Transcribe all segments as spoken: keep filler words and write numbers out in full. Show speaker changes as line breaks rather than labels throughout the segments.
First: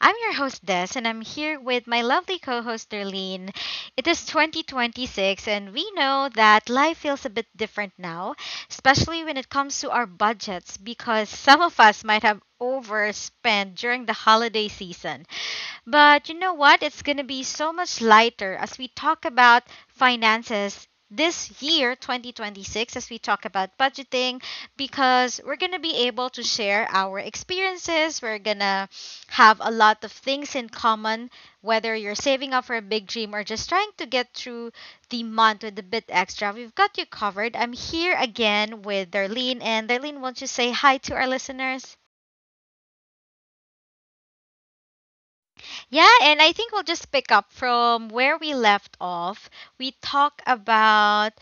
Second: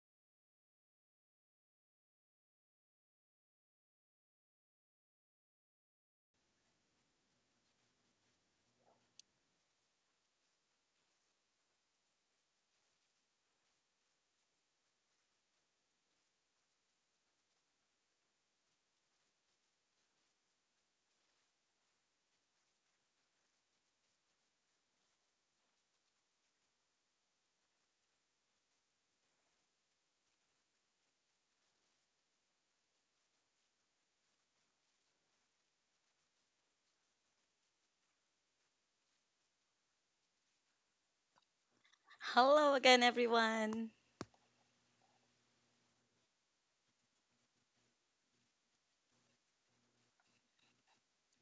I'm your host, Des, and I'm here with my lovely co host, Darlene. It is twenty twenty-six, and we know that life feels a bit different now, especially when it comes to our budgets, because some of us might have overspent during the holiday season. But you know what? It's going to be so much lighter as we talk about finances this year, twenty twenty-six, as we talk about budgeting, because we're going to be able to share our experiences. We're going to have a lot of things in common, whether you're saving up for a big dream or just trying to get through the month with a bit extra. We've got you covered. I'm here again with Darlene, and Darlene, won't you say hi to our listeners?
Hello again, everyone.
Yeah, and I think we'll just pick up from where we left off. We talk about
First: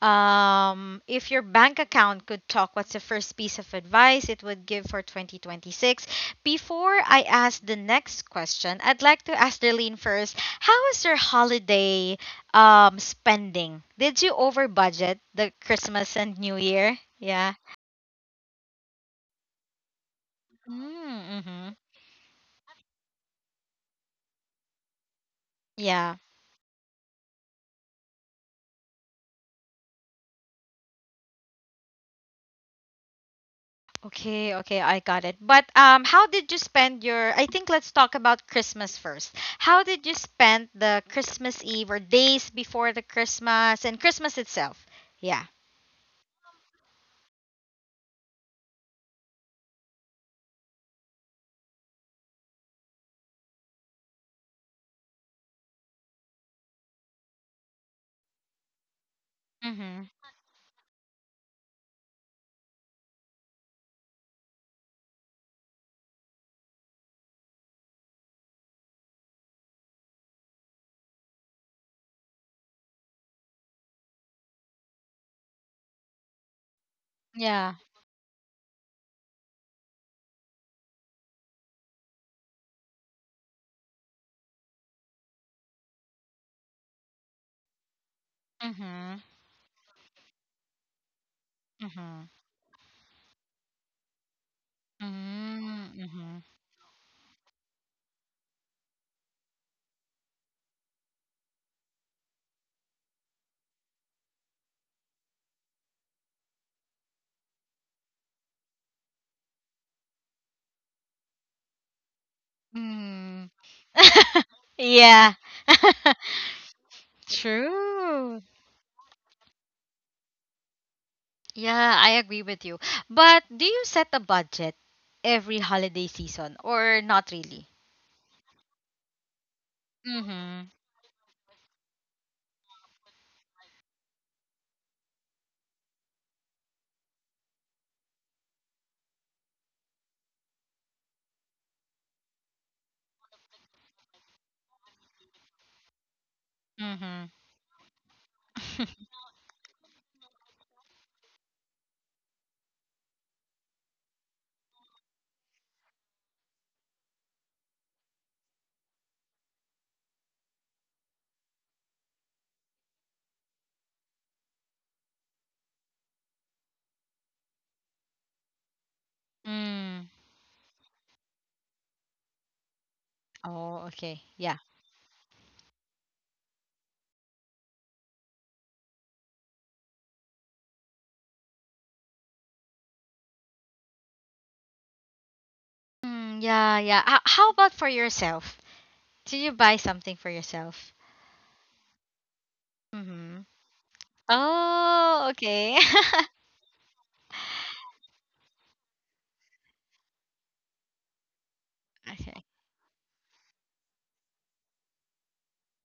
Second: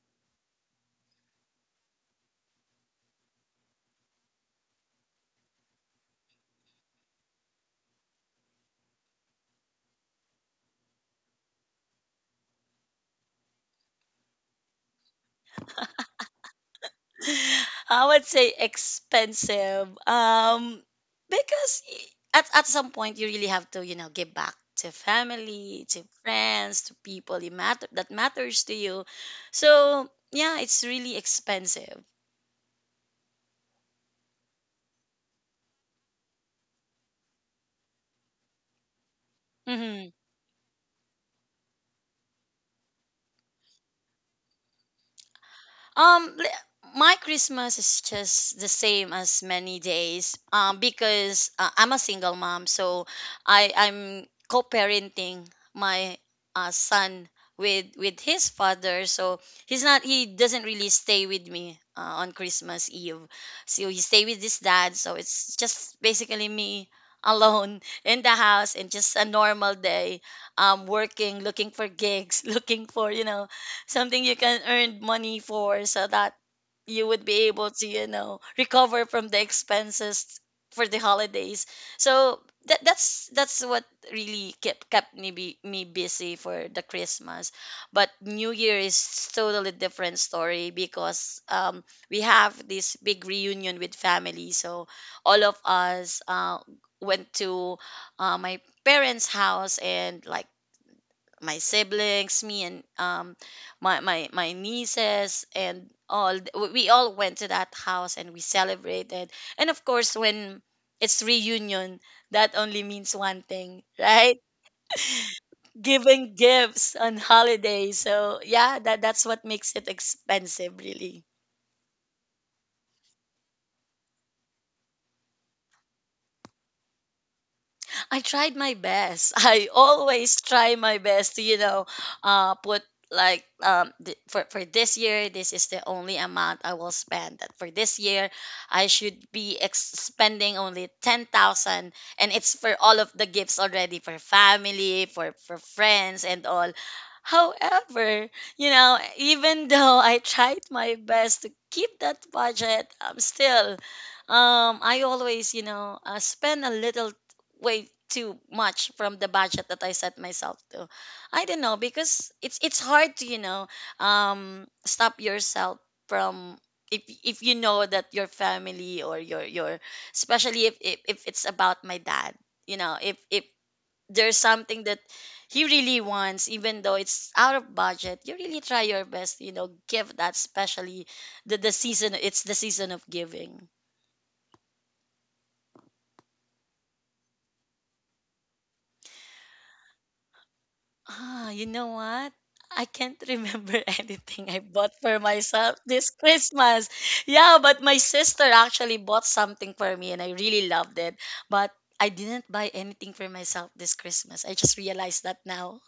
um, if your bank account could talk, what's the first piece of advice it would give for twenty twenty-six? Before I ask the next question, I'd like to ask Darlene first. How was your holiday um, spending? Did you over budget the Christmas and New Year? Yeah.
I would say expensive. Um,
Mm-hmm.
because y- at, at some point you really have to, you know, give back to family, to
Yeah.
friends, to people you matter that matters to you. So yeah, it's really expensive.
Okay, okay, I got it. But um how did you spend your I think let's talk about Christmas first. How did
Mm-hmm.
you spend the Christmas Eve or days before the Christmas and Christmas itself? Yeah.
Um, li- my Christmas is just the same as many days. Um, because uh, I'm a single mom, so I I'm co-parenting my uh, son with with his father. So he's not
Mhm.
he doesn't really stay with me uh, on Christmas Eve. So he stay with his dad. So it's just basically me alone in the house and just a normal day, um working, looking for gigs, looking for you know something you can earn money for, so that you would be able
Yeah.
to, you know recover from the expenses for the holidays. So that that's that's what really kept kept me be, me busy for the Christmas. But new year
Mhm.
is totally different story, because um we
Mhm.
have this big reunion with family. So all of
Mhm.
us
Mhm.
uh went to uh, my parents house. And like my siblings, me, and um my my my nieces, and all we we all went to that house and we celebrated. And of course when it's reunion, that only means one
Mm.
thing, right?
yeah.
Giving gifts on holidays. So
True.
yeah, that that's what makes it expensive really.
Yeah, I agree with you. But do you set a budget every holiday season or not really?
I tried my best. I always
Mhm.
try my best to, you know, uh, put like um th- for for this year, this is the only amount I will spend. That for this year I should be ex- spending only ten thousand, and it's for all of the gifts already for family, for for friends, and all.
Mhm.
However, you know, even though I tried my best to keep that budget, I'm still um I always, you know, uh, spend a little way too much from the budget that I set myself to. I don't know, because it's it's hard to, you know um, stop yourself from, if if you know that your family or your your
Mm.
especially if if, if it's about my dad, you know if if
Oh, okay.
there's
Yeah.
something that he really wants, even though it's out of budget, you really try your best, you know give that, especially the, the season, it's the season of giving.
Mm, yeah, yeah. Ho- how about for yourself? Did you buy something for yourself?
Ah, you know what? I can't
Mm-hmm.
remember anything I bought for
Oh,
myself
okay.
this Christmas. Yeah, but my sister actually bought something for me and I really loved it. But I didn't
Okay.
buy anything for myself this Christmas. I just realized that now.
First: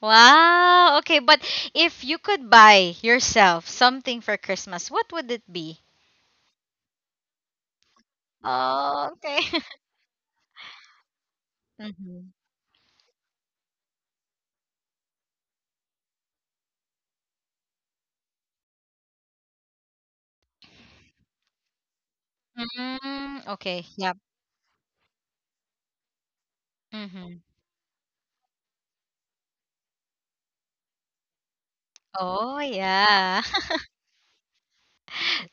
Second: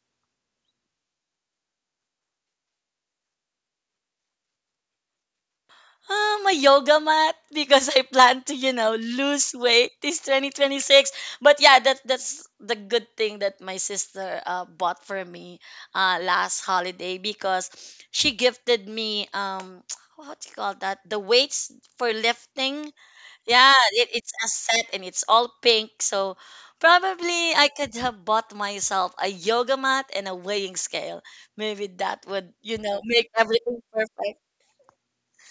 Wow. Okay, but if you could buy yourself something for Christmas, what would it be?
Um, a yoga mat, because I plan to, you know,
Oh, okay.
lose weight this twenty twenty-six. But yeah, that
Mm-hmm.
that's the good thing that my sister uh, bought for me uh, last holiday, because she gifted me um what do you call that? The weights for lifting.
Mm,
Yeah,
okay.
it,
Yep.
it's a set and it's all pink. So
Mm-hmm.
probably I could have bought myself a yoga mat and a weighing scale. Maybe that would,
Oh,
you know, make
yeah.
everything perfect.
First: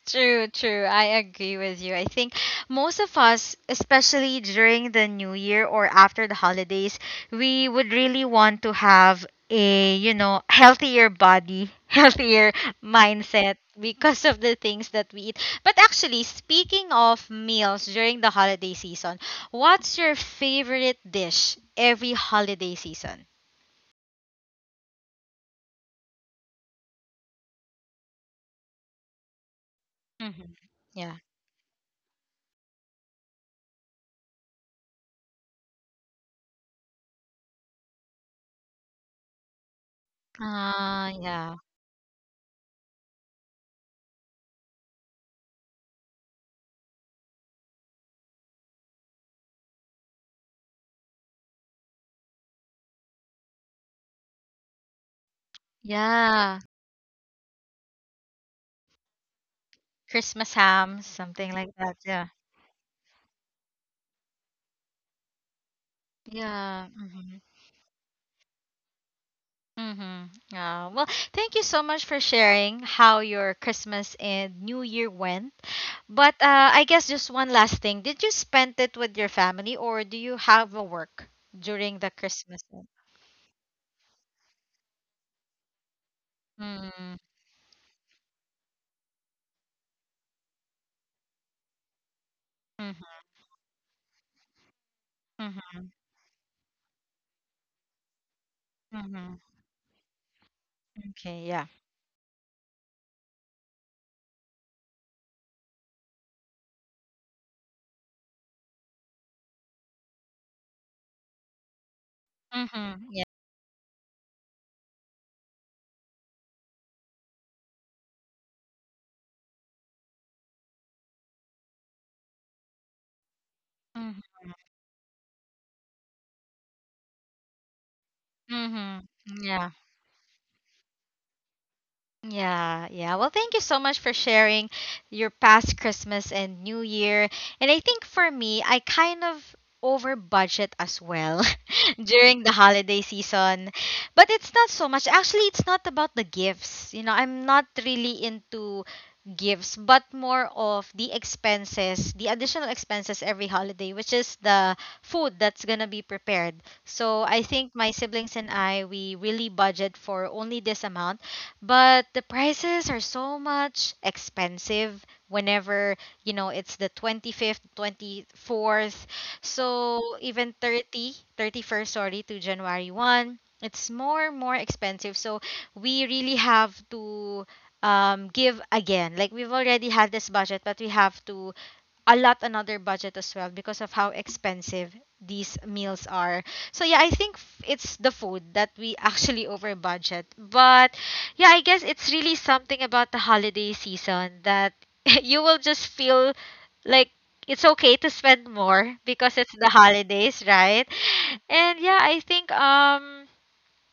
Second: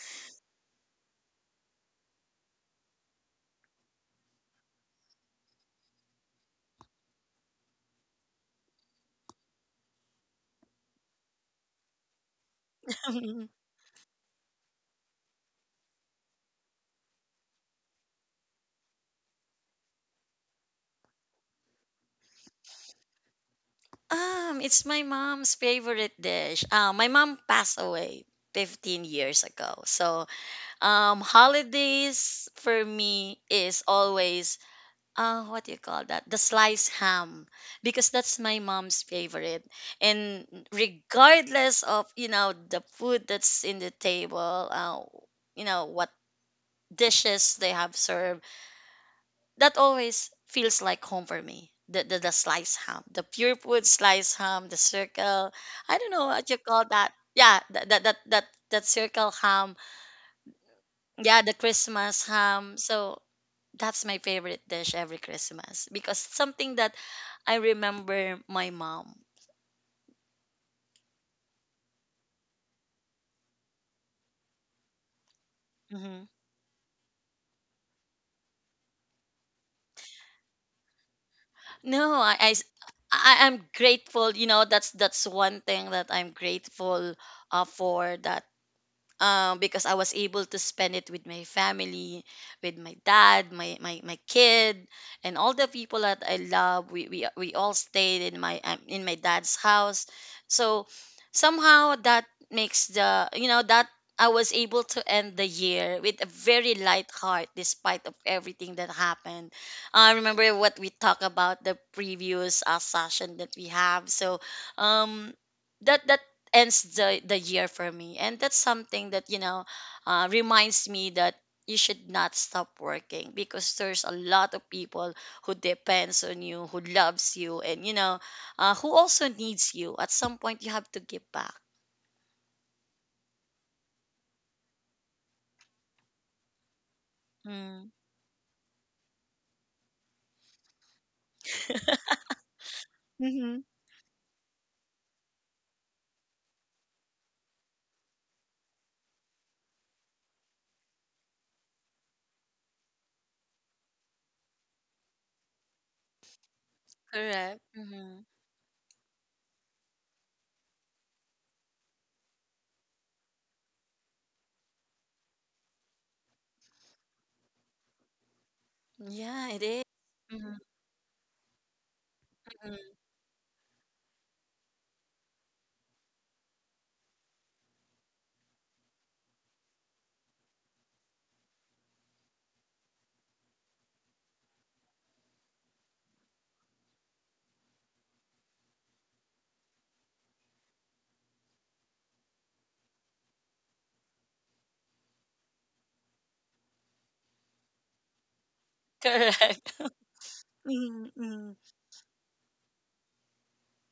True, true. I agree with you. I think most of us, especially during the new year or after the holidays, we would really want to have a, you know, healthier body, healthier mindset because of the things that we eat. But actually, speaking of meals during the holiday season, what's your favorite dish every holiday season?
Um, it's my mom's favorite dish. Uh, my mom passed away fifteen years ago. So,
Hmm. Yeah.
um, holidays for me is always, uh, what do you call that? The sliced ham, because that's my mom's favorite. And
Ah, yeah.
regardless of, you know, the food that's in the table, uh, you know, what dishes they have served, that always feels like home for me. The, the the sliced ham, the pure food sliced ham, the circle. I don't know what
Yeah.
you call that. Yeah, that that that that, that circle ham.
Christmas ham,
Yeah,
something
the
like that.
Christmas
Yeah.
ham. So that's my favorite dish every Christmas, because it's something
Yeah.
that
Mm-hmm.
I remember my mom.
Mm-hmm. Yeah. Well, thank you so much for sharing how your Christmas and New Year went.
Hmm.
But uh, I guess just one last thing. Did you spend it with your family or do you have a work during the
No, I, I
Christmas?
s- I- I'm grateful. You know, that's that's one thing that I'm
Mm-hmm.
grateful uh, for. That um, Because I was able to spend it with my family, with my
Mm-hmm.
dad, my, my, my kid, and all the
Mm-hmm.
people that I love. We, we, we all stayed in my um, in my
Mm-hmm.
dad's house. So
Okay. Yeah.
somehow that makes the, you know that I was able to end the year with a very light heart despite of everything that happened. I remember what we talked about the previous uh,
Mm-hmm. Yeah.
session that we have. So um that that ends the, the year for me. And that's something that, you know, uh, reminds me that you should not stop working, because there's a
Mm-hmm.
lot of people who depends on you, who loves you, and, you know, uh, who
Mm-hmm.
also
Yeah.
needs you. At some point, you have to give back.
Yeah, yeah. Well, thank you so much for sharing your past Christmas and New Year. And I
Mm.
think for me, I kind of over budget as well during the holiday
Mm-hmm.
season. But it's not so much. Actually, it's not about the gifts. You know, I'm not really into gifts, but more of the expenses, the additional expenses every holiday, which is the food that's going to be prepared. So I
Correct.
think my
Hmm.
siblings and I, we really budget for only this amount, but the prices are so much expensive whenever, you know, it's the twenty-fifth twenty-fourth,
Yeah, it is.
so even
Mm-hmm.
thirty, thirty first, sorry, to january
Mm-hmm.
first, it's more and more expensive. So we really have to, um give again, like we've already had this budget but we have to a lot another budget as well because of how expensive these meals are. So yeah, I think f- it's the food that we actually over budget. But yeah, I guess it's really something about the holiday season that you will just feel like it's okay to spend more because it's the
Correct.
holidays, right?
Mm-hmm.
And yeah, I think um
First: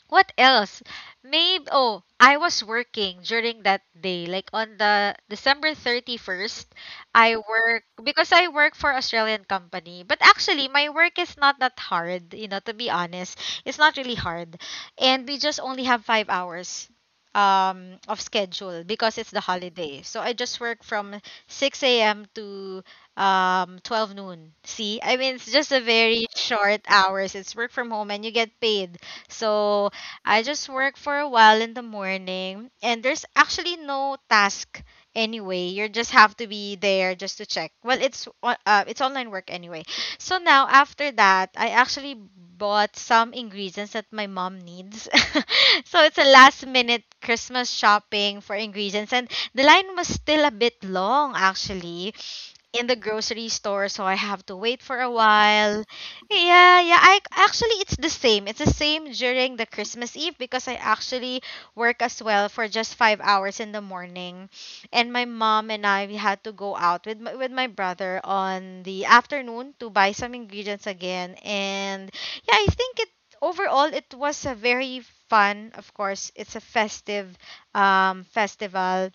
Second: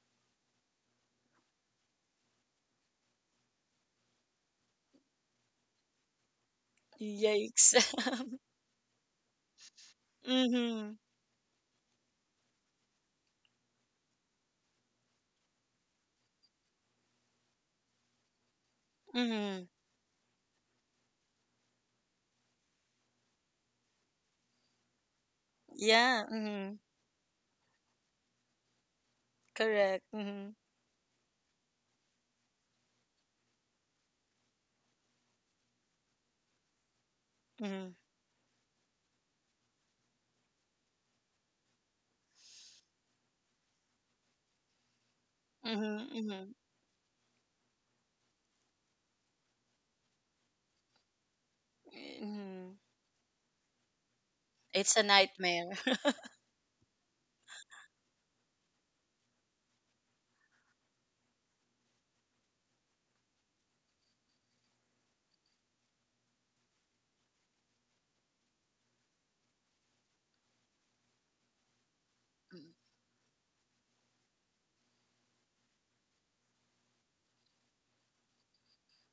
what else? Maybe oh, I was working during that day, like on the December thirty-first. I
Yikes.
work because I work for Australian company. But actually my
Mm-hmm.
work is not that hard, you know, to be honest. It's not really hard. And we just only have five hours um of schedule because it's the
Mm-hmm.
holiday. So I just work from six a m to um twelve noon. See? I mean, it's just a
Yeah.
very
Mm-hmm.
short hours. It's work from home and you get paid. So
Correct.
I
Mm-hmm.
just work for a while in the morning, and there's actually no task anyway. You just have to be there just to check.
Mm-hmm.
Well, it's on- uh, it's online work anyway. So now after that, I actually bought some ingredients that my mom needs. so it's
Mm-hmm.
a
Mm-hmm.
last minute Christmas shopping for ingredients, and the line was still a bit long actually
Mm-hmm.
in the grocery store, so I have to wait
It's
for
a
a
nightmare.
while. Yeah, yeah. I actually it's the same. It's the same during the Christmas Eve because I actually work as well for just five hours in the morning, and my mom and I we had to go out with my, with my brother on the afternoon to buy some ingredients again. And yeah, I think it overall it was a very fun. Of course, it's a festive um festival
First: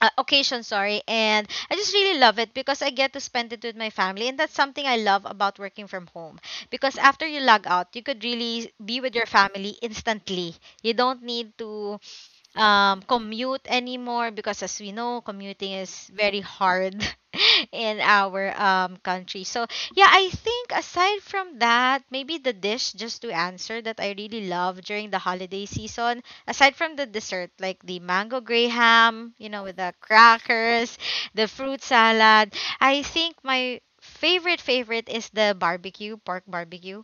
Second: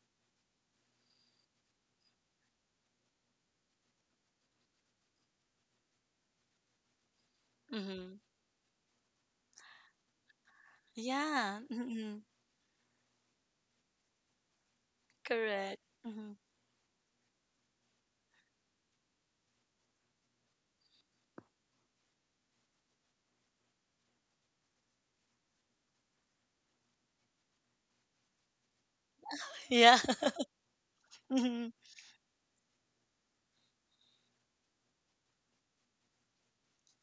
uh, occasion, sorry. And I just really love it because I get to spend it with my family, and that's something I love about working from home, because after you log out you
Mm-hmm.
could really be with your family instantly. You don't need
Yeah.
to
Mm-hmm.
um, commute anymore, because as we know commuting
Correct.
is
Mm-hmm.
very hard in our um, country. So yeah, I think aside from that, maybe the dish, just to answer that, I really love during the holiday season. Aside from the dessert, like the mango graham, you know, with the
Yeah.
crackers, the
Mm-hmm.
fruit salad, I think my favorite favorite is the barbecue, pork barbecue.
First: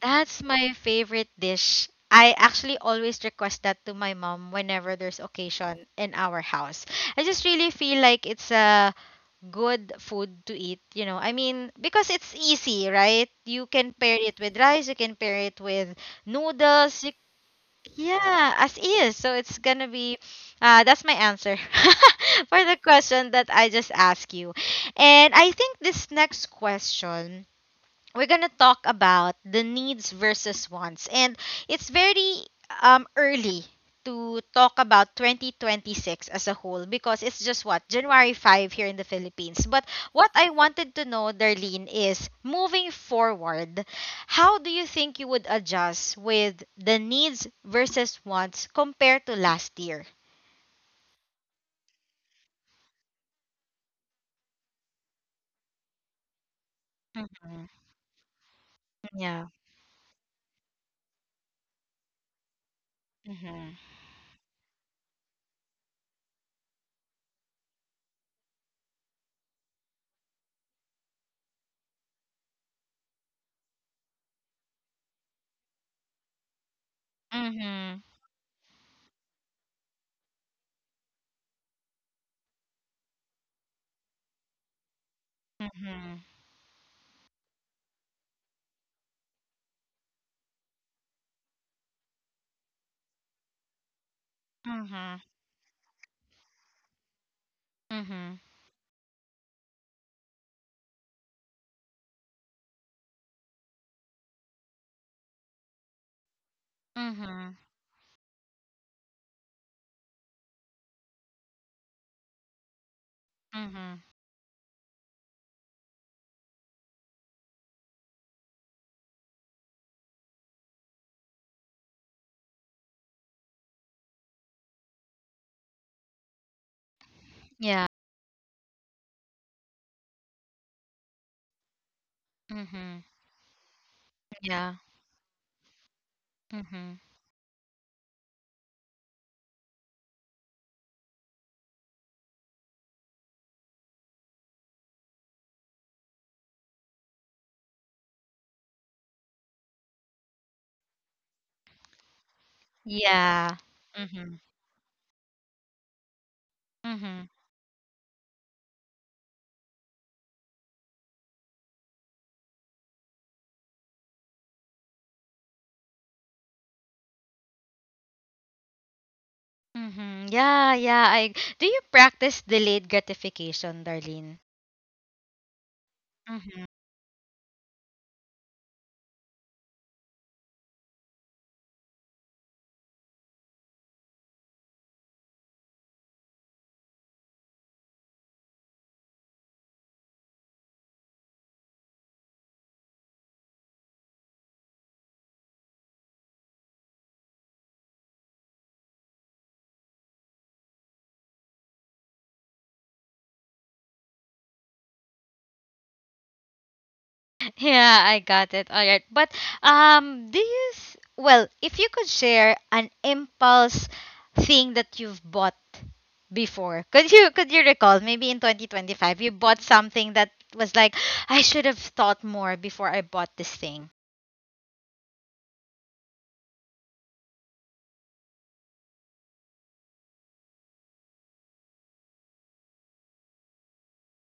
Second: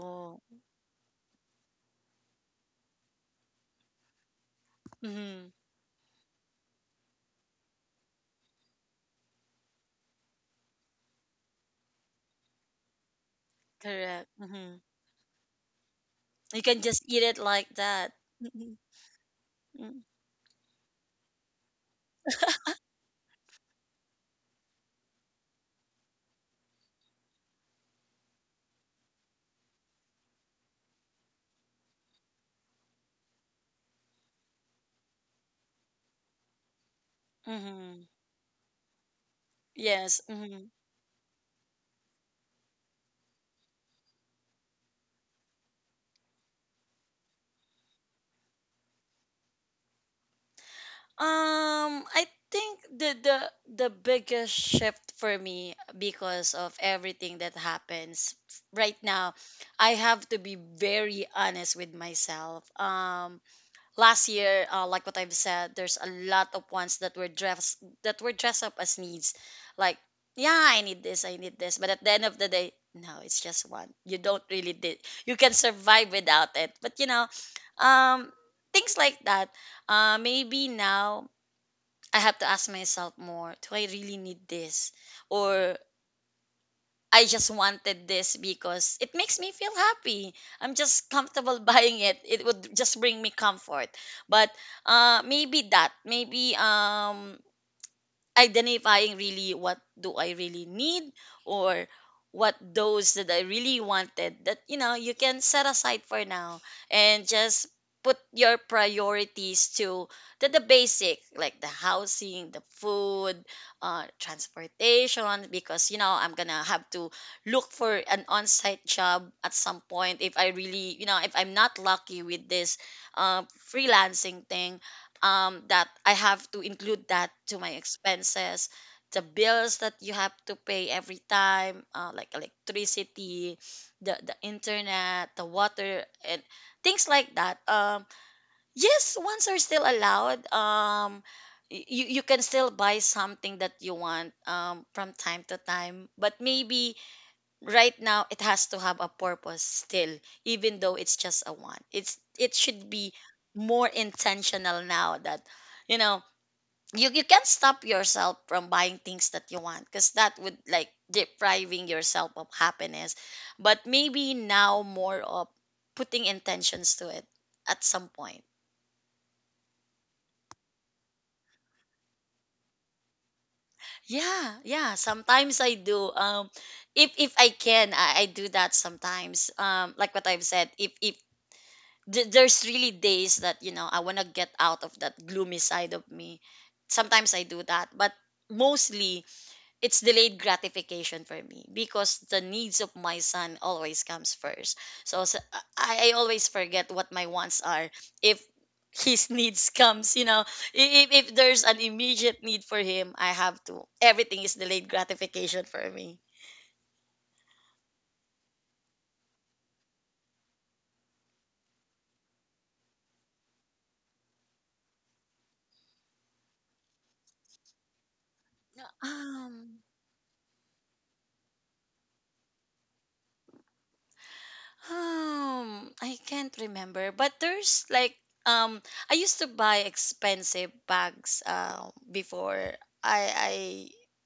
That's my favorite dish. I actually always request that to my mom whenever there's
Mm-hmm.
occasion in our house. I just really feel like it's a good food to eat, you know. I mean, because it's easy, right? You can pair
Correct.
it with
Mm-hmm.
rice, you can pair it with
You can
noodles,
just eat it like that.
yeah,
Mm-hmm.
as is. So it's gonna be uh That's my answer for the question that I just asked you. And I think this next question, we're going to talk about the needs versus wants. And it's very um, early to talk about twenty twenty-six as a whole because it's just what
Mm-hmm.
January fifth here in the Philippines. But
Yes.
what I
Mm-hmm.
wanted to know, Darlene, is moving forward, how do you think you would adjust with the needs versus wants compared to last year?
Um, I think the the the biggest shift for me, because of everything that
Mm-hmm.
happens right now,
Yeah.
I have to be very honest with myself. Um,
Mm-hmm.
last year, uh, like what I've said, there's a lot of ones that were dressed that were dressed up as needs. Like, yeah, I need this, I need this. But at the end of the day, no, it's just one. You don't really did. You can survive without it. But you know,
Mm-hmm.
um, things like that. Uh, maybe now I have to ask myself more. Do I really need this? Or
Mm-hmm.
I just wanted this because it makes me feel happy. I'm just comfortable buying it. It would just bring me comfort. But
Mm-hmm.
uh, maybe that, maybe um,
Mm-hmm.
identifying really what do I really need, or what those that I really wanted that, you know you can set aside for now, and
Mm-hmm.
just put your priorities to the, the basic, like the housing, the food,
Mm-hmm.
uh, transportation, because, you know I'm gonna have to look for an on-site job at some point if I really you know if I'm not lucky with this uh, freelancing thing. Um, that I have to include that to my expenses, the bills that you have to pay every time, uh, like
Mm-hmm.
electricity, the the
Yeah.
internet, the water, and
Mm-hmm.
things like that. Um, yes, ones are still allowed. Um, y- you you can still buy something that you want um, from time to time, but maybe right now it has to have a purpose still, even though it's just a one, it's it should be
Yeah.
more
Mm-hmm.
intentional now that, you know, you, you
Mm-hmm.
can't stop yourself from buying things that you want, because that would like depriving yourself of happiness. But maybe now more of putting intentions to it at some point.
Mm-hmm. Yeah, yeah. I Do you practice delayed gratification, Darlene?
Yeah, yeah, sometimes I do. um
Mm-hmm.
if if I can, i, I do that sometimes. Um like what I've said, if if th- there's really days that, you know, I want to get out of that gloomy side of me. Sometimes I do that, but mostly it's delayed gratification for me, because the needs of my son always comes first. So, s I I I always forget what my wants are if his needs comes, you know if, if there's an immediate need for him, I have to everything is delayed gratification for me.
Yeah, I got it. All right. But um do you s- well, if you could share an impulse thing that you've bought before. Could you could you recall maybe in twenty twenty-five you bought
um
something that was like I should have thought more before I bought this thing.
Um, I can't remember, but there's like um I used to buy expensive bags uh, before I I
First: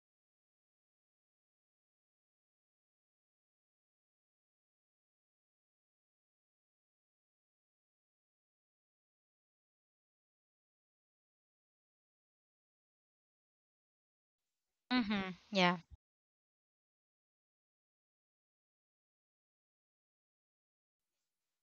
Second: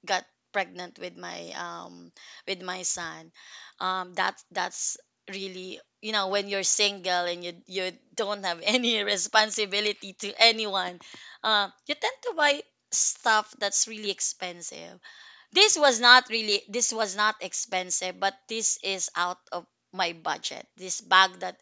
got pregnant with my um with my son. Um that that's really, you know, when you're single and you you don't have any responsibility to anyone, uh, you tend to buy stuff that's really expensive.
Mm-hmm.
This
Yeah.
was not really, this was not expensive, but this is out of my budget. This bag that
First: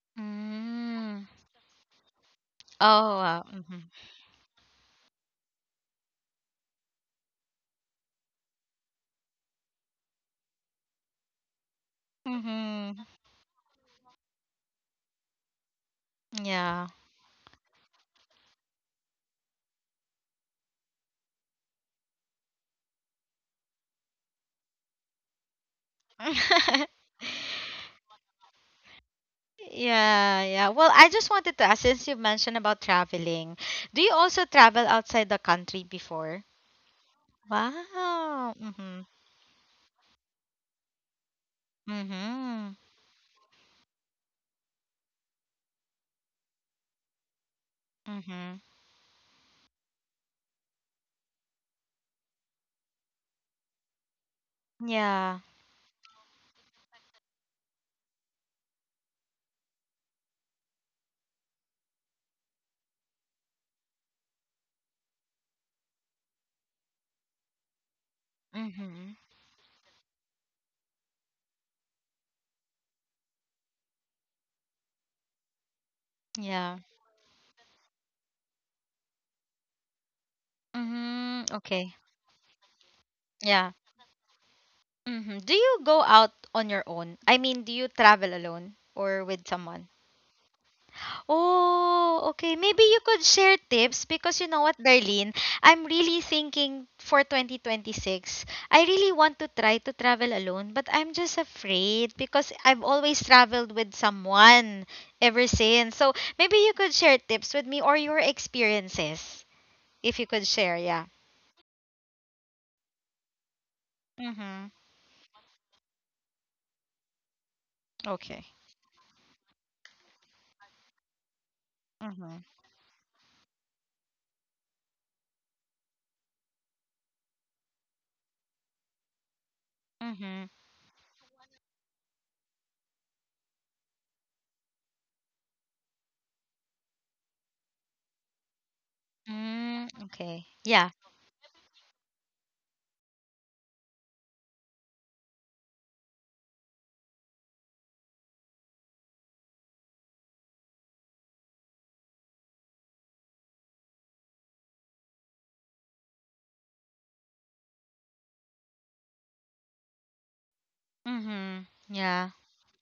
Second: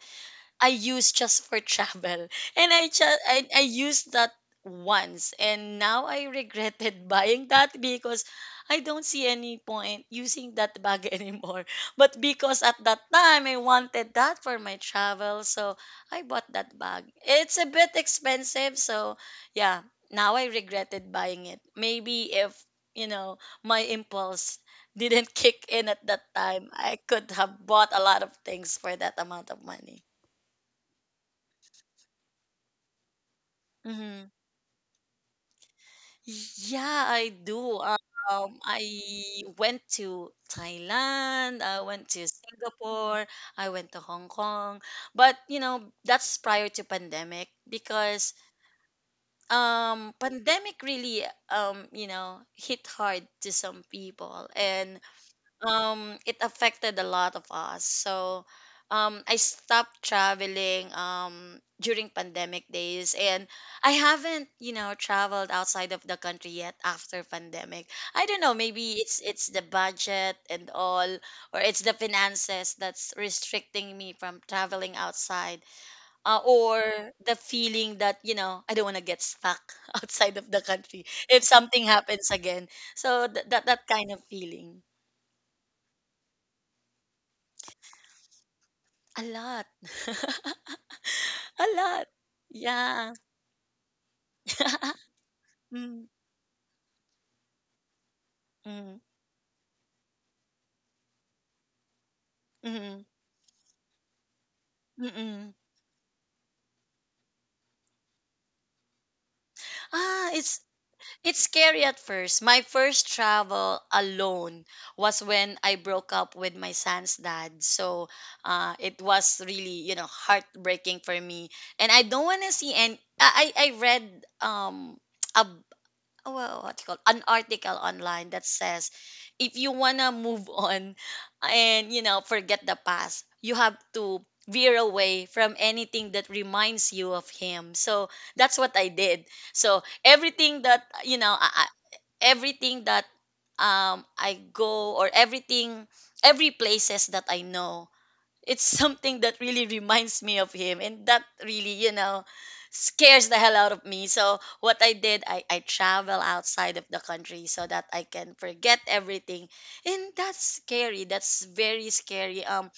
I use
Mm.
just for travel. And
Oh,
I just,
wow.
I, I
Mm-hmm.
used that once and now I regretted buying that, because I don't see any point using that bag anymore. But because at that
Mm-hmm.
time I wanted that for my travel, so I bought that
Yeah.
bag. It's a bit expensive, so yeah, now I regretted buying it. Maybe if, you know, my impulse didn't kick in at that time, I could have bought a lot of things for that amount of money.
Yeah, yeah. Well, I just wanted to ask, since you mentioned about traveling, do you
Mm-hmm.
also travel outside the country before?
Yeah, I do.
Wow.
Um, I
Mm-hmm.
went to Thailand, I went to
Mm-hmm.
Singapore, I went to Hong Kong. But, you know, that's prior to pandemic, because
Mm-hmm.
um pandemic really um, you know, hit hard to some people, and
Yeah.
um it affected a lot of us. So um I stopped traveling um during pandemic days, and I haven't, you know traveled outside of the country yet after pandemic. I don't know, maybe
Mm-hmm.
it's it's the budget and all, or it's the finances that's restricting me from traveling outside, uh,
Yeah.
or the feeling that, you know I don't want to get stuck outside of the country if
Mm-hmm.
something
Okay.
happens again. So th- that
Yeah.
that kind of feeling.
Mm-hmm. Do you go out on your own? I mean, do you travel alone
A
or with
lot.
someone?
A lot.
Oh, okay. Maybe you
Yeah.
could share tips, because you know what, Darlene? I'm
Mm,
really thinking for twenty twenty-six. I
mm,
really want to try to travel alone, but I'm just afraid because I've
mm,
always traveled with someone ever
mm.
since. So maybe you could share tips with me or your experiences if
Ah,
you could
it's
share. Yeah.
it's scary at first. My first travel alone
Mm-hmm.
was when I broke up with my son's dad. So,
Okay.
uh, it was really, you know, heartbreaking for me. And I don't
Mm-hmm.
want to see any I I I read um a well, what you call an article online that says
Mm-hmm.
if you wanna move on and you know forget the past, you have to veer away from anything that reminds you of him. So that's what I
Mm,
did.
okay.
So
Yeah.
everything that you know, I, I, everything that um I go or everything, every places that I know, it's something that really reminds me of him, and that really, you know scares the hell out of me. So what I did, i, I travel outside of the country so that I can forget everything. And that's scary. That's
Mm-hmm.
very
Yeah.
scary, um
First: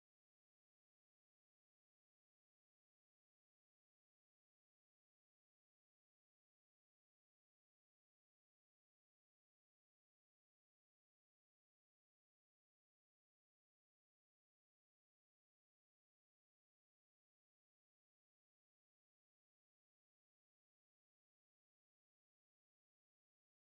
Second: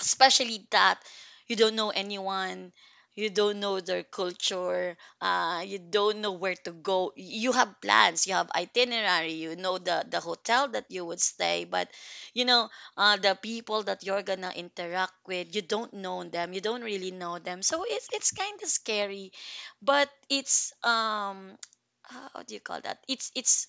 especially that you don't know anyone, you don't know their culture, uh, you don't know where to go. You have plans, you have itinerary, you know the, the hotel that you would stay, but you know uh, the people that you're gonna interact with, you don't know them, you don't really know them. So it's, it's kind of scary, but it's, um how do you call that it's it's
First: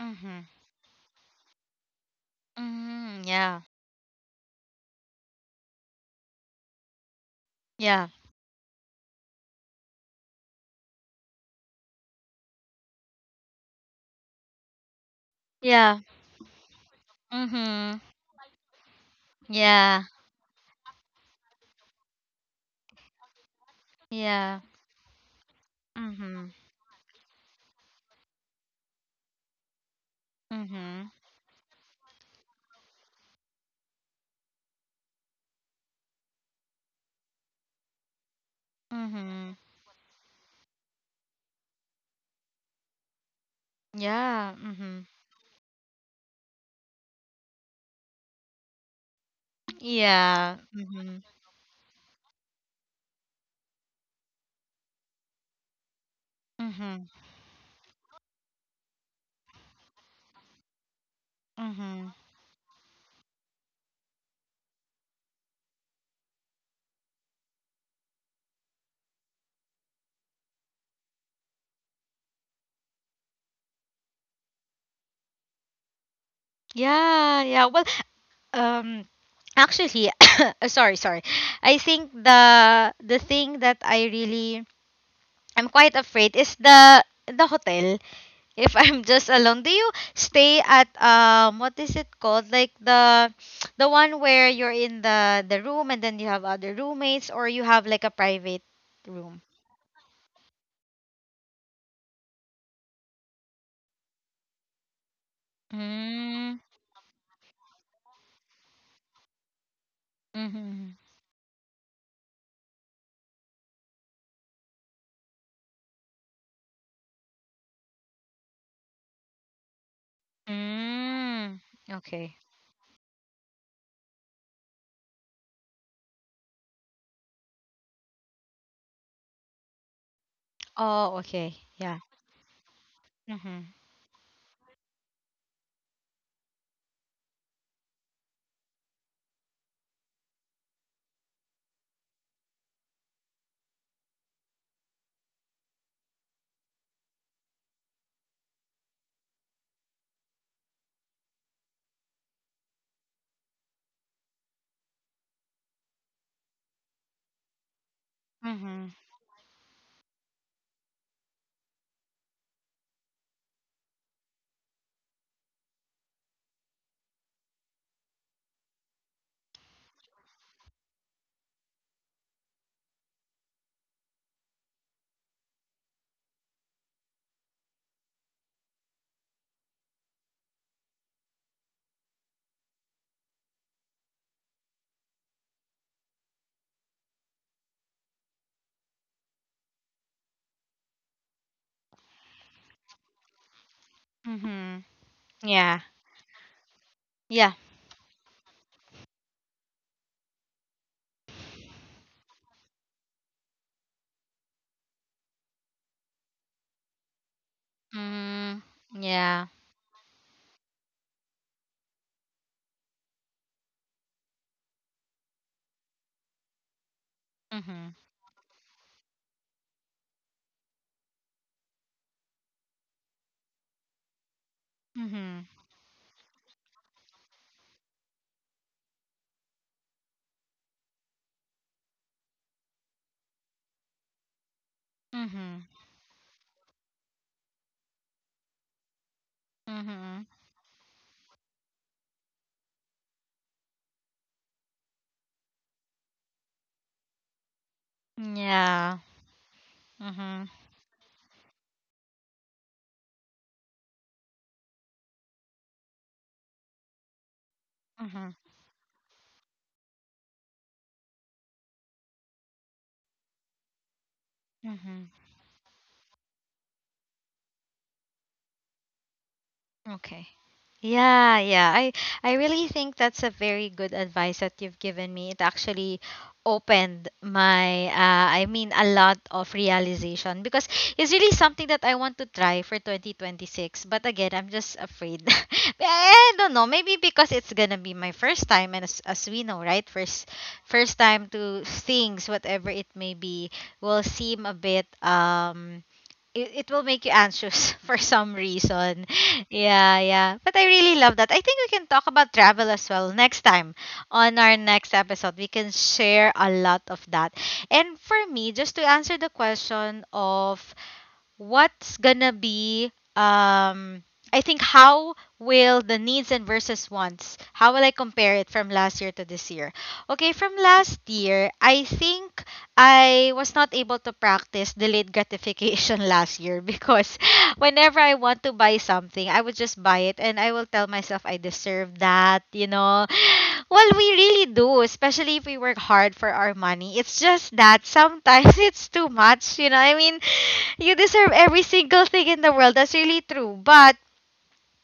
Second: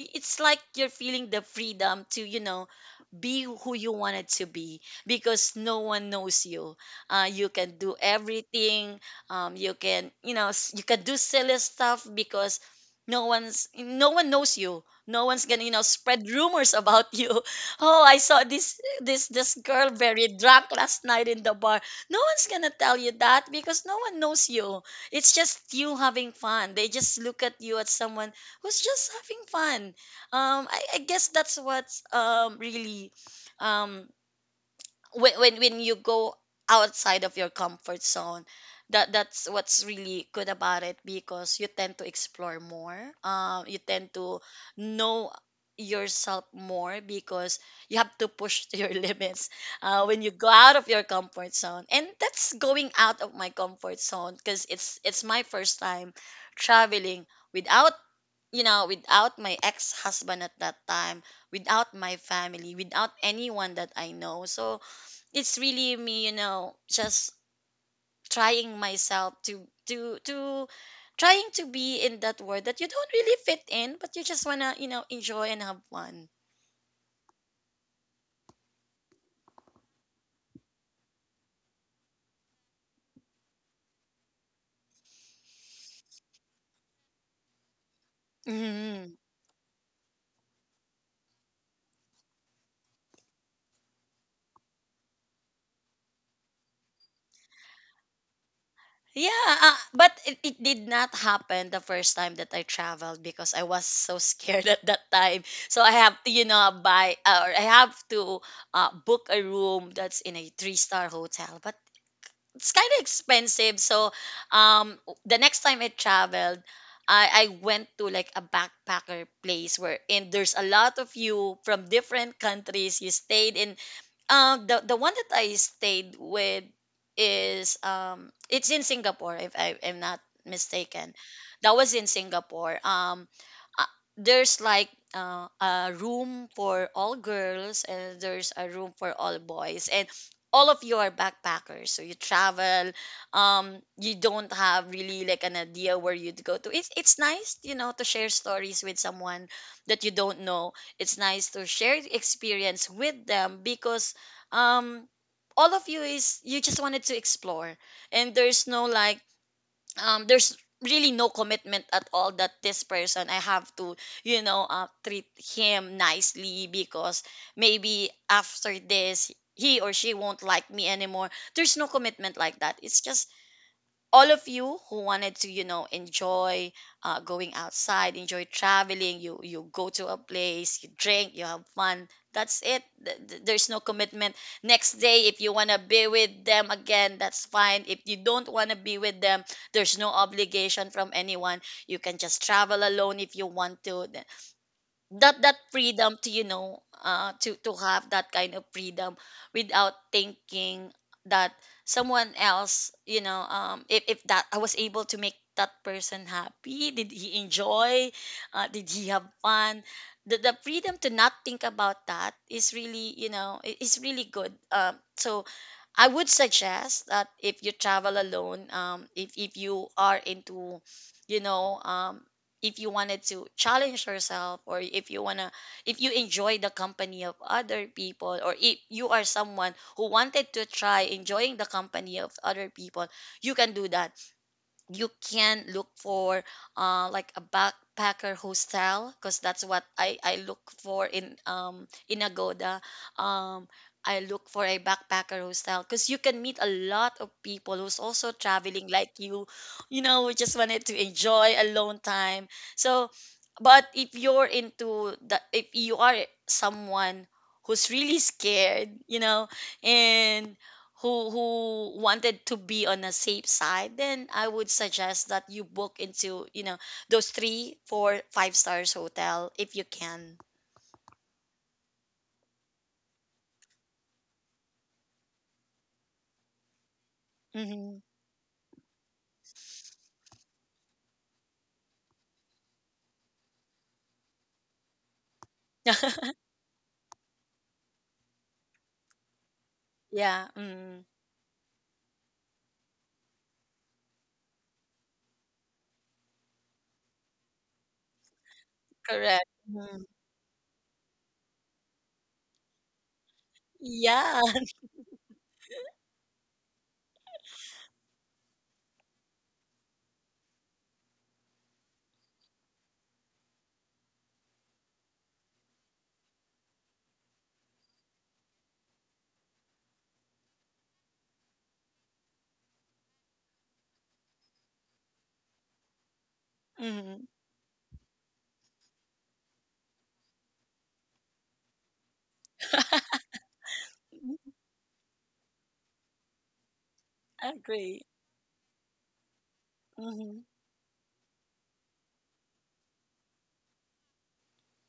it's
Mm-hmm.
like you're feeling the freedom to, you know,
Mm-hmm.
be
Yeah.
who you wanted to be because no one knows you. Uh, you can do
Yeah.
everything. Um, you can, you know, s- you can do silly stuff because no one's, no one knows you. No one's gonna, you know,
Yeah.
spread rumors about you.
Mm-hmm.
Oh, I saw this, this, this girl
Yeah,
very drunk last night in the bar. No one's gonna tell you that because no one knows
yeah.
you. It's just you having
Mhm.
fun. They just look at you as someone who's just having fun. um I, I
Mhm.
guess that's what's, um really, um when, when when you go outside of your comfort zone, that that's
Mhm.
what's really good about it, because you tend to explore more, um you tend to
Yeah. Mhm.
know yourself more, because you have to push to your limits uh, when you go
Yeah.
out of your
Mhm.
comfort zone. And that's going out of my comfort zone because it's it's my first time
Mhm.
traveling without, you know, without my ex husband at that time, without
Mhm.
my family, without anyone that I know. So it's really me, you know, just trying myself to to to trying to be in that world that you don't really fit in, but you just wanna, you know, enjoy and have fun.
Yeah, yeah. Well, um actually, uh, sorry, sorry. I think the the thing that I really, I'm quite afraid is the the hotel, if I'm just alone. Do you stay at um what is it called? Like the the one where you're in the the room and then you have other roommates, or you have like a private room?
Yeah, uh, but it, it did not happen the first time that I traveled because I was so scared at that time. So I have to, you
Mm.
know, buy uh, or I have to, uh, book a room that's in a
Mm-hmm.
three-star hotel, but it's kind of expensive. So, um, the next time I traveled, I, I went to like a backpacker place where, and there's a lot of you
Mm.
from
Okay.
different countries. You stayed in, um, the the one that I stayed with is, um, it's in Singapore if I am not mistaken.
Oh, okay.
That was
Yeah.
in Singapore. Um,
Mm-hmm.
uh, there's like uh, a room for all girls and there's a room for all boys, and all of you are backpackers, so you travel, um you don't have really like an idea where you'd go to. It's it's nice, you know, to share stories with someone that you don't know. It's nice to share the experience with them because, um all of you is you just wanted to explore, and there's no
Mm-hmm.
like, um there's really no commitment at all, that this person I have to, you know, uh, treat him nicely because maybe after this he or she won't like me anymore. There's no commitment like that. It's just all of you who wanted to, you know, enjoy, uh, going outside, enjoy traveling. You you go to a place, you drink, you have fun, that's it. Th- th- there's no commitment. Next day, if you want to be with them again, that's fine. If you don't want to be with them, there's no obligation from anyone. You can just travel alone if you want to. Th-
Mm-hmm.
that, that
Yeah.
freedom to, you know, uh to
Yeah.
to have that kind of freedom without thinking that someone else, you know, um if, if that I was able to make that person happy, did he enjoy,
Mm.
uh, did he have
Yeah.
fun. The, the freedom to not think about that is really, you know, i- is really good. Um so I would suggest that if you
Mm-hmm.
travel alone, um if if you are into, you know, um if you wanted to challenge yourself, or if you want to,
Mm-hmm.
if you enjoy the company of other people, or if you are someone who wanted to try enjoying the company of other people, you can do that. You can
Mm-hmm.
look for uh, like a backpacker hostel, because that's what I,
Mm-hmm.
I look for in, um in Agoda. Um, I look for a backpacker hostel because you can meet a lot of people who's also traveling
Yeah.
like you, you know, who
Mm-hmm.
just wanted to enjoy alone time. So, but if you're into the, if you are someone who's really
Mm-hmm.
scared, you know, and who who wanted to be on a safe side, then I would
Mm-hmm.
suggest that you book into, you know, those three, four, five stars hotel if you
Okay.
can.
Yeah, yeah. I I really think that's a very good advice that you've given me. It actually opened my
Hmm.
uh, I mean a lot of realization, because it's really something that I want to try for twenty twenty-six. But again, I'm just afraid. I don't know. Maybe because it's gonna be my first time, and as, as we know, right, first
Yeah.
first
Mm,
time to things, whatever it may be, will seem a bit um it, it will make you anxious for some reason.
correct.
Yeah,
Mhm.
yeah. But I really love that. I think we can talk about travel as well next time
Yeah.
on our next episode. We can share a lot of that. And for me, just to answer the question of what's gonna be um I think how will the needs and versus wants, how will I compare it from last year to this year? Okay, from last year, I think I was not able to practice delayed gratification last year because
Mhm.
whenever I want to buy something, I would just buy it and I will tell myself I deserve that, you know. Well, we really do, especially if we work hard for our money. It's
I
just that
agree.
sometimes it's too much, you know. I mean,
Mm-hmm.
you deserve every single thing in the world. That's really true. But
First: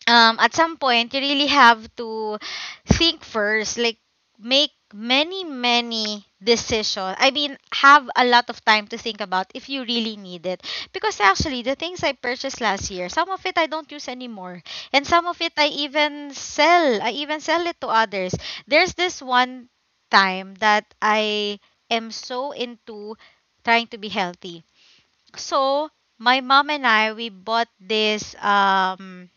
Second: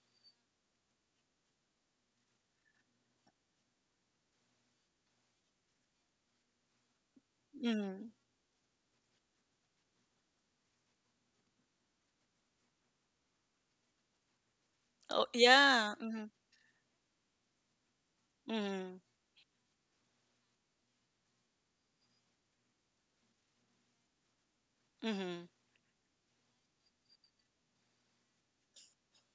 um at some point you really have to think first, like make many many decisions. I mean,
Mm-hmm.
have a lot of time to think about if you really need it, because actually the things I purchased last year, some of it I don't use anymore, and
Oh
some of it I
yeah. Mm-hmm.
even sell i even sell it to others.
Mm-hmm.
There's this one time that I am so into trying to be healthy.
Mm-hmm.
So my mom and I, we bought this, um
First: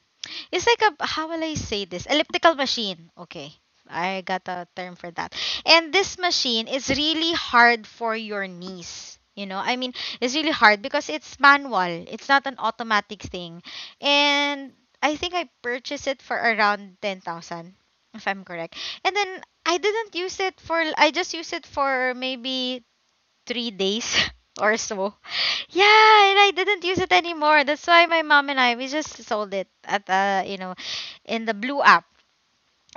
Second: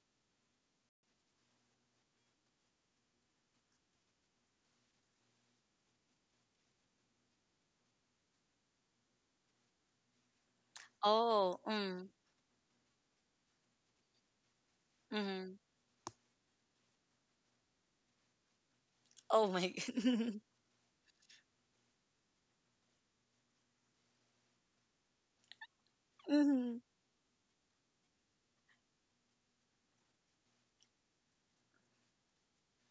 it's like a, how will I say this? Elliptical machine. Okay. I got a term for that. And this machine is really hard for your knees. You know, I mean, it's really hard because it's
Oh.
manual.
Mm.
It's not an automatic thing. And I think I
Mm-hmm.
purchased it for around ten thousand if I'm correct. And then
Oh
I
my.
didn't use it for I just used it for maybe three days or so. Yeah, and I
Mm-hmm.
didn't use it anymore. That's why my mom and I, we just sold it at uh you know, in the blue app,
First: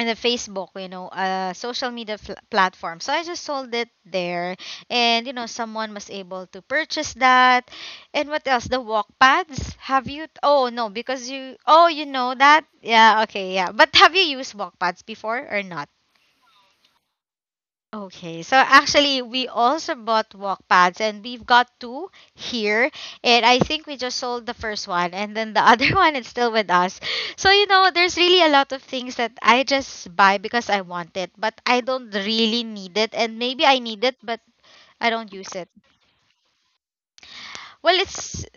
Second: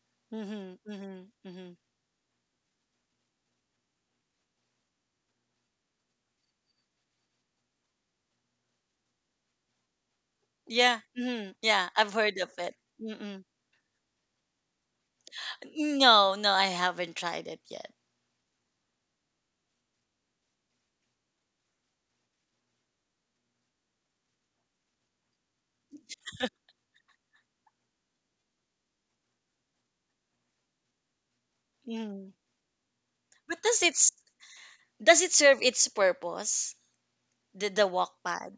in the Facebook,
Mm-hmm.
you know,
Mm-hmm.
uh,
Mm-hmm.
social media fl- platform. So I just sold it there, and you know, someone was able to purchase that. And what else? The walk pads. Have you? Oh no,
Yeah.
because you.
Mm-hmm.
Oh,
Yeah,
you
I've
know
heard of
that.
it.
Yeah.
Mm-mm.
Okay. Yeah. But have you used walk pads before or not?
No, no, I haven't tried it yet.
Okay, so actually, we also bought walk pads, and we've got two here, and I think we just sold the first one, and then the other one is still with us. So you know, there's really a lot of things that I just buy because I want it, but I don't
Mm.
really need it, and
But
maybe I
does it
need
s-
it, but I
does
don't
it
use
serve
it.
its purpose? The the
Well,
walk
it's
pad.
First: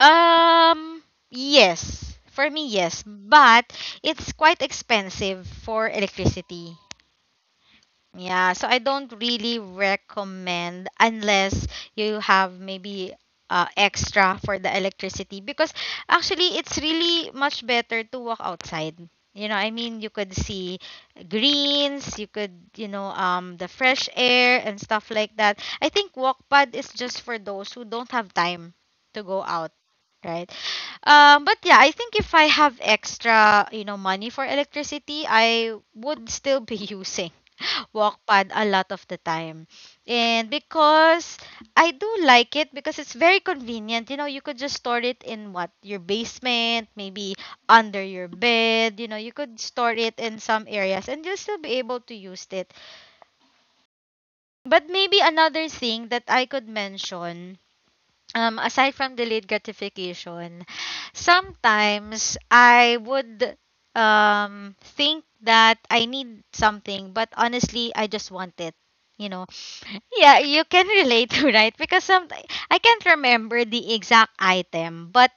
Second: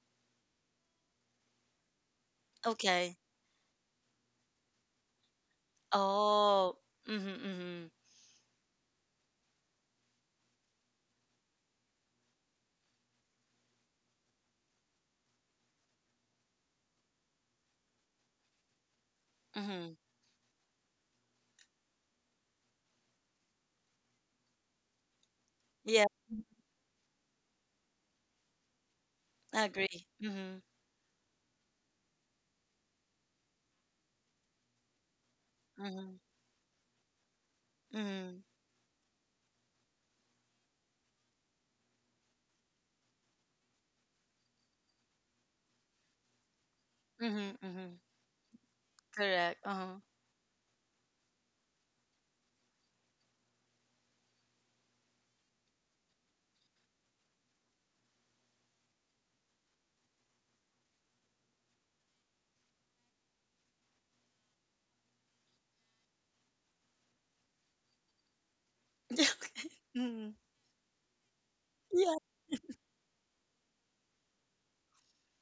um yes. For me, yes,
Okay.
but it's quite expensive for
Oh.
electricity.
Mhm. Mhm.
Yeah, so I don't really recommend unless you have maybe uh, extra for the electricity, because actually it's really much better to walk outside. You know, I
Mhm.
mean, you could see greens, you could, you know, um, the fresh air and stuff like that. I
Yeah,
think walkpad is just for those who don't have time to go
I
out,
agree.
right?
Mhm.
Um, but yeah, I think if I have extra, you know, money for electricity, I
Mhm.
would still be using
Mhm.
walkpad a lot of the time. And because I do like it, because it's very convenient. You know, you could just store it in what? Your basement, maybe
Mhm. Mhm.
under your bed. You know, you
Correct.
could store
Uh-huh.
it in some areas and you'll still be able to use it. But maybe another thing that I could mention, um, aside from delayed gratification, sometimes I would, um, think that I need something, but honestly, I just want it. You know,
Mhm.
yeah, you can relate to, right? Because
Yeah.
some, I can't remember the exact item, but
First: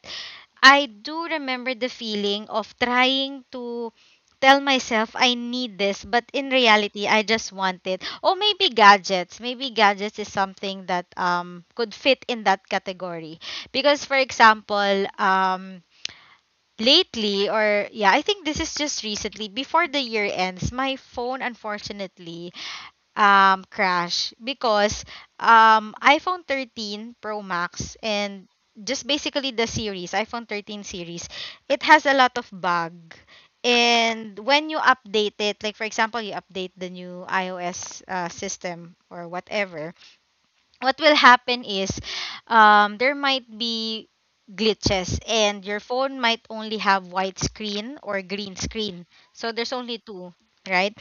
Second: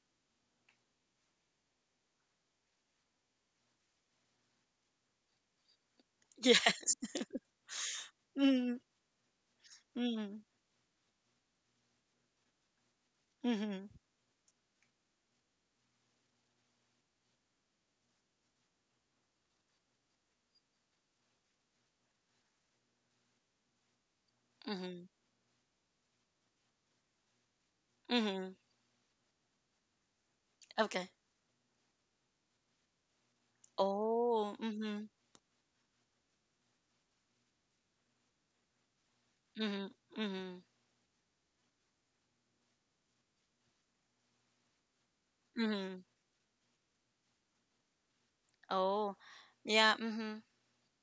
I do remember the feeling of trying to tell myself I need this, but in
Yeah.
reality, I just want it. Or maybe
Mhm.
gadgets. Maybe gadgets is
Mhm.
something that um could fit in that category.
Mhm.
Because for example, um lately, or yeah, I think this is just recently before the year ends, my phone unfortunately um crash because
Mhm.
um iPhone thirteen Pro Max, and
Mhm.
just basically the series, iPhone thirteen
Okay.
series, it has a lot of bug. And
Oh.
when you
Mhm.
update it, like for example you update the new iOS uh, system or
Mhm.
whatever,
Mhm.
what will happen is, um there might be glitches and your
Mhm.
phone might only have white screen or green screen.
Oh.
So there's
Yeah.
only two,
Mhm.
right?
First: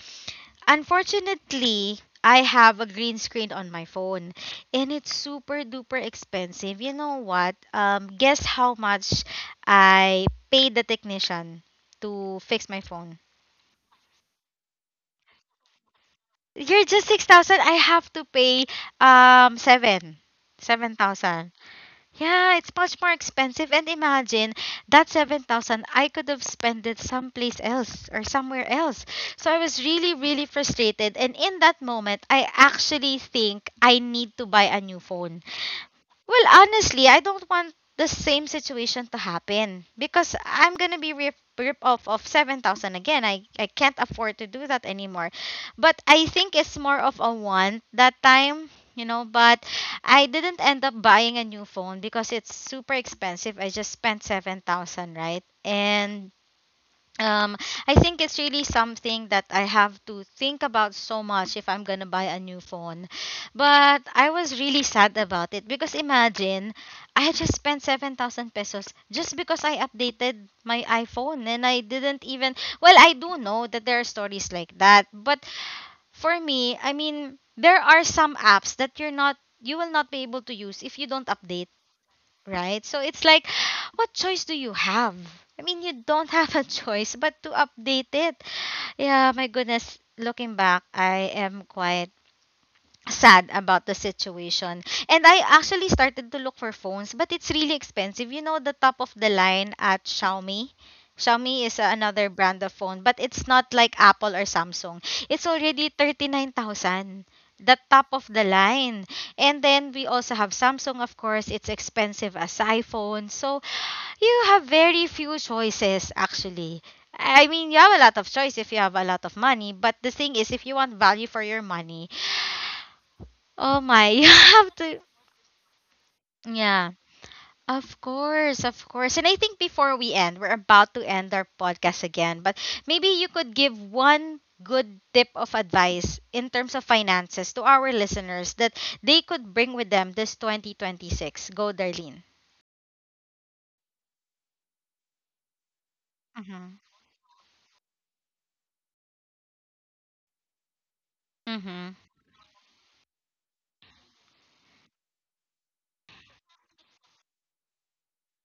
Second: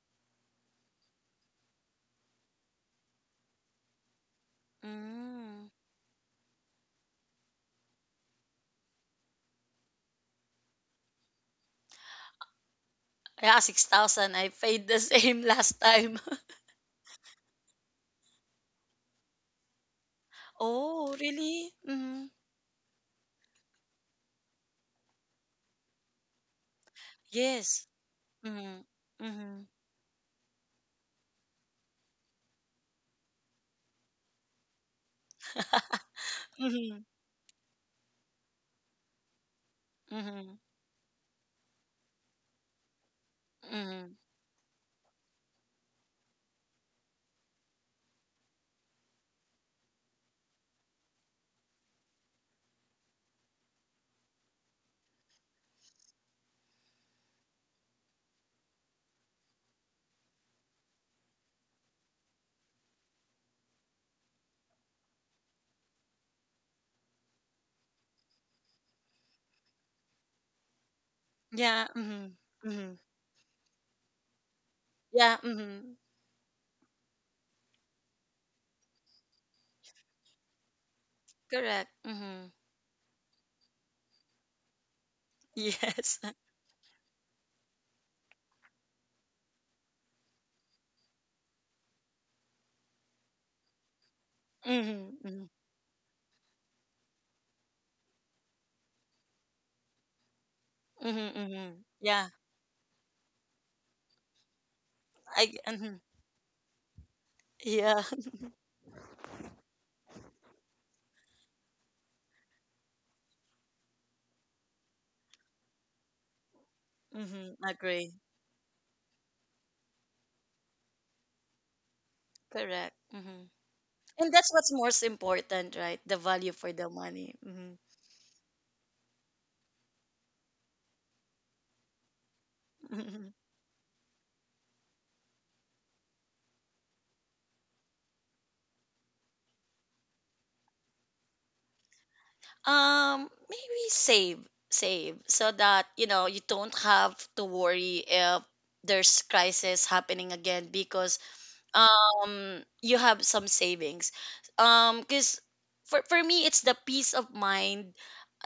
Unfortunately, I have a green screen on my phone and it's super
Mm.
duper expensive. You know what? Um, guess how much I paid the technician to fix my phone?
Yeah, six thousand. I paid the same last time.
You're just six thousand. I have to pay um seven
Oh,
seven thousand.
really? Mm-hmm.
Yeah, it's much more expensive. And imagine that seven thousand I could have spent it someplace
Yes.
else or somewhere
Mm-hmm.
else. So I
Mm-hmm.
was really, really frustrated. And in that moment, I actually think I need to buy a new phone. Well,
Mm-hmm.
honestly, I don't want the same situation to happen because
Mm-hmm.
I'm gonna be rip, rip off of seven thousand again. I I can't
Mm-hmm.
afford to do that anymore. But I think it's more of a want that time, you know. But I didn't end up buying a new phone because it's super expensive. I just spent seven thousand, right? And um I think it's really something that I have to think about so much if I'm gonna buy a new phone. But I was really sad about it because imagine I had just spent seven thousand pesos just because I updated my iPhone, and I
Yeah.
didn't
Mm-hmm.
even,
Mm-hmm.
well, I do know that there are stories like that, but
Yeah. Mm-hmm.
for me, I mean, there are some apps that you're not you will not be able to use if you don't update,
Correct. Mm-hmm.
right? So it's like, what choice do you have? I mean, you
Yes.
don't have a choice but to update it. Yeah, my goodness. Looking back, I am quite sad about the situation.
Mm-hmm.
And I
Mm-hmm.
actually started to look for phones, but it's really expensive. You know, the top of the line at Xiaomi.
Mm-hmm.
Xiaomi
Mm-hmm.
is, uh, another
Yeah.
brand of phone, but it's not like Apple or Samsung. It's
I.
already
Mm-hmm.
thirty-nine thousand, the
Yeah.
top of the line. And then we also have Samsung, of course. It's expensive as iPhone. So you have very few choices, actually. I
Mm-hmm.
mean, you have a
Agree.
lot of choice if you have a lot of money, but the thing is, if you want value for your money,
Correct. Mm-hmm.
oh my, you
And that's
have
what's
to.
most important, right? The value for the
Yeah,
money. Mm-hmm.
of course, of course. And I think before we end, we're about to end our podcast again, but maybe you could give one good tip of advice in terms of finances to our listeners that they could bring with them this twenty twenty-six. Go, Darlene.
Um, maybe save, save so that, you know, you don't
Mm-hmm.
have to worry if there's crisis happening again because,
Mm-hmm.
um you have some savings. Um, because for for me it's the peace of mind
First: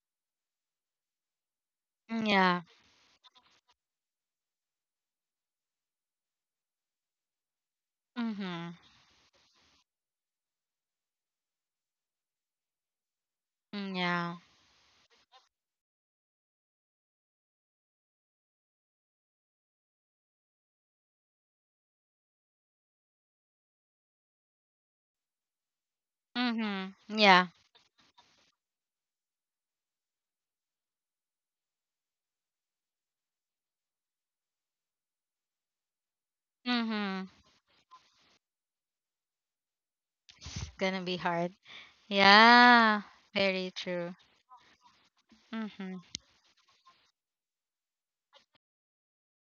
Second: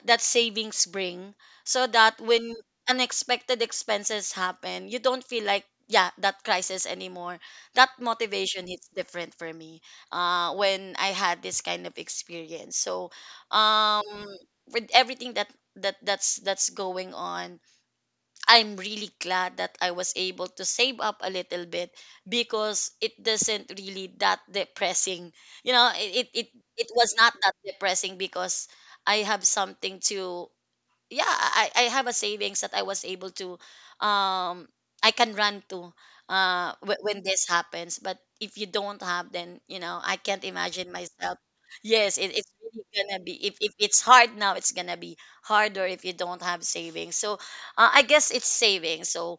that savings bring, so that when
Yeah.
unexpected expenses happen, you don't feel like, yeah, that crisis anymore. That motivation
Mm-hmm.
hits different for me uh when I had this kind of experience. So,
Mm,
um
yeah.
with everything that that that's that's going on, I'm really glad that I was able to save up a little bit, because it doesn't really that depressing, you know, it it it, it was
Mm-hmm.
not
Yeah.
that depressing because I have something to, yeah, I, I have a savings that I was able to, um I can run to uh w- when
Mm-hmm.
this happens. But if you don't have, then, you know, I can't
It's
imagine
gonna be
myself.
hard.
Yes, it, it's really
Yeah.
gonna be. If,
Very
if it's
true.
hard now, it's gonna be harder
Mm-hmm.
if you don't have savings. So, uh, I guess it's savings. So,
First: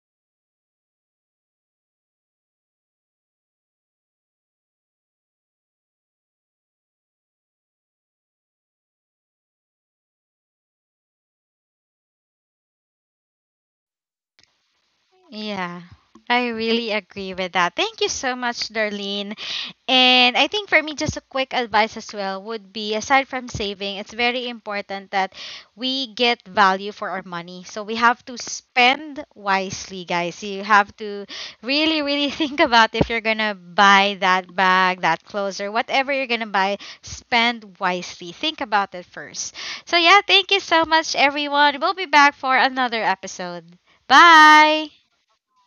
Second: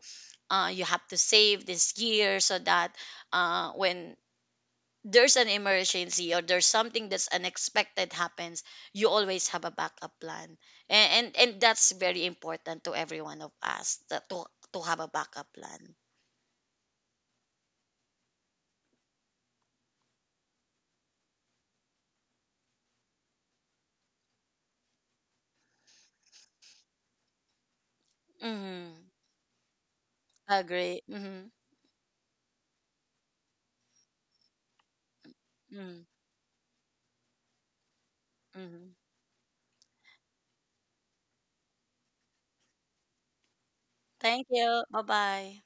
uh, you have to save this year so that, uh, when there's an emergency, or there's something that's unexpected happens, you always have a backup plan. And and, and that's very important to every one of us, that to to have a backup
Yeah,
plan.
I really agree with that. Thank you so much, Darlene. And I think for me, just a quick advice as well would be, aside from saving, it's very important that we get value for our money. So we have to
Mm-hmm.
spend wisely, guys. You have
Agree.
to
Mm-hmm.
really, really think about if you're going to buy that bag, that clothes, or whatever you're going to buy, spend wisely. Think
Mm-hmm.
about it first. So, yeah, thank you so much, everyone. We'll be back for another episode.
Thank you.
Bye.
Bye bye.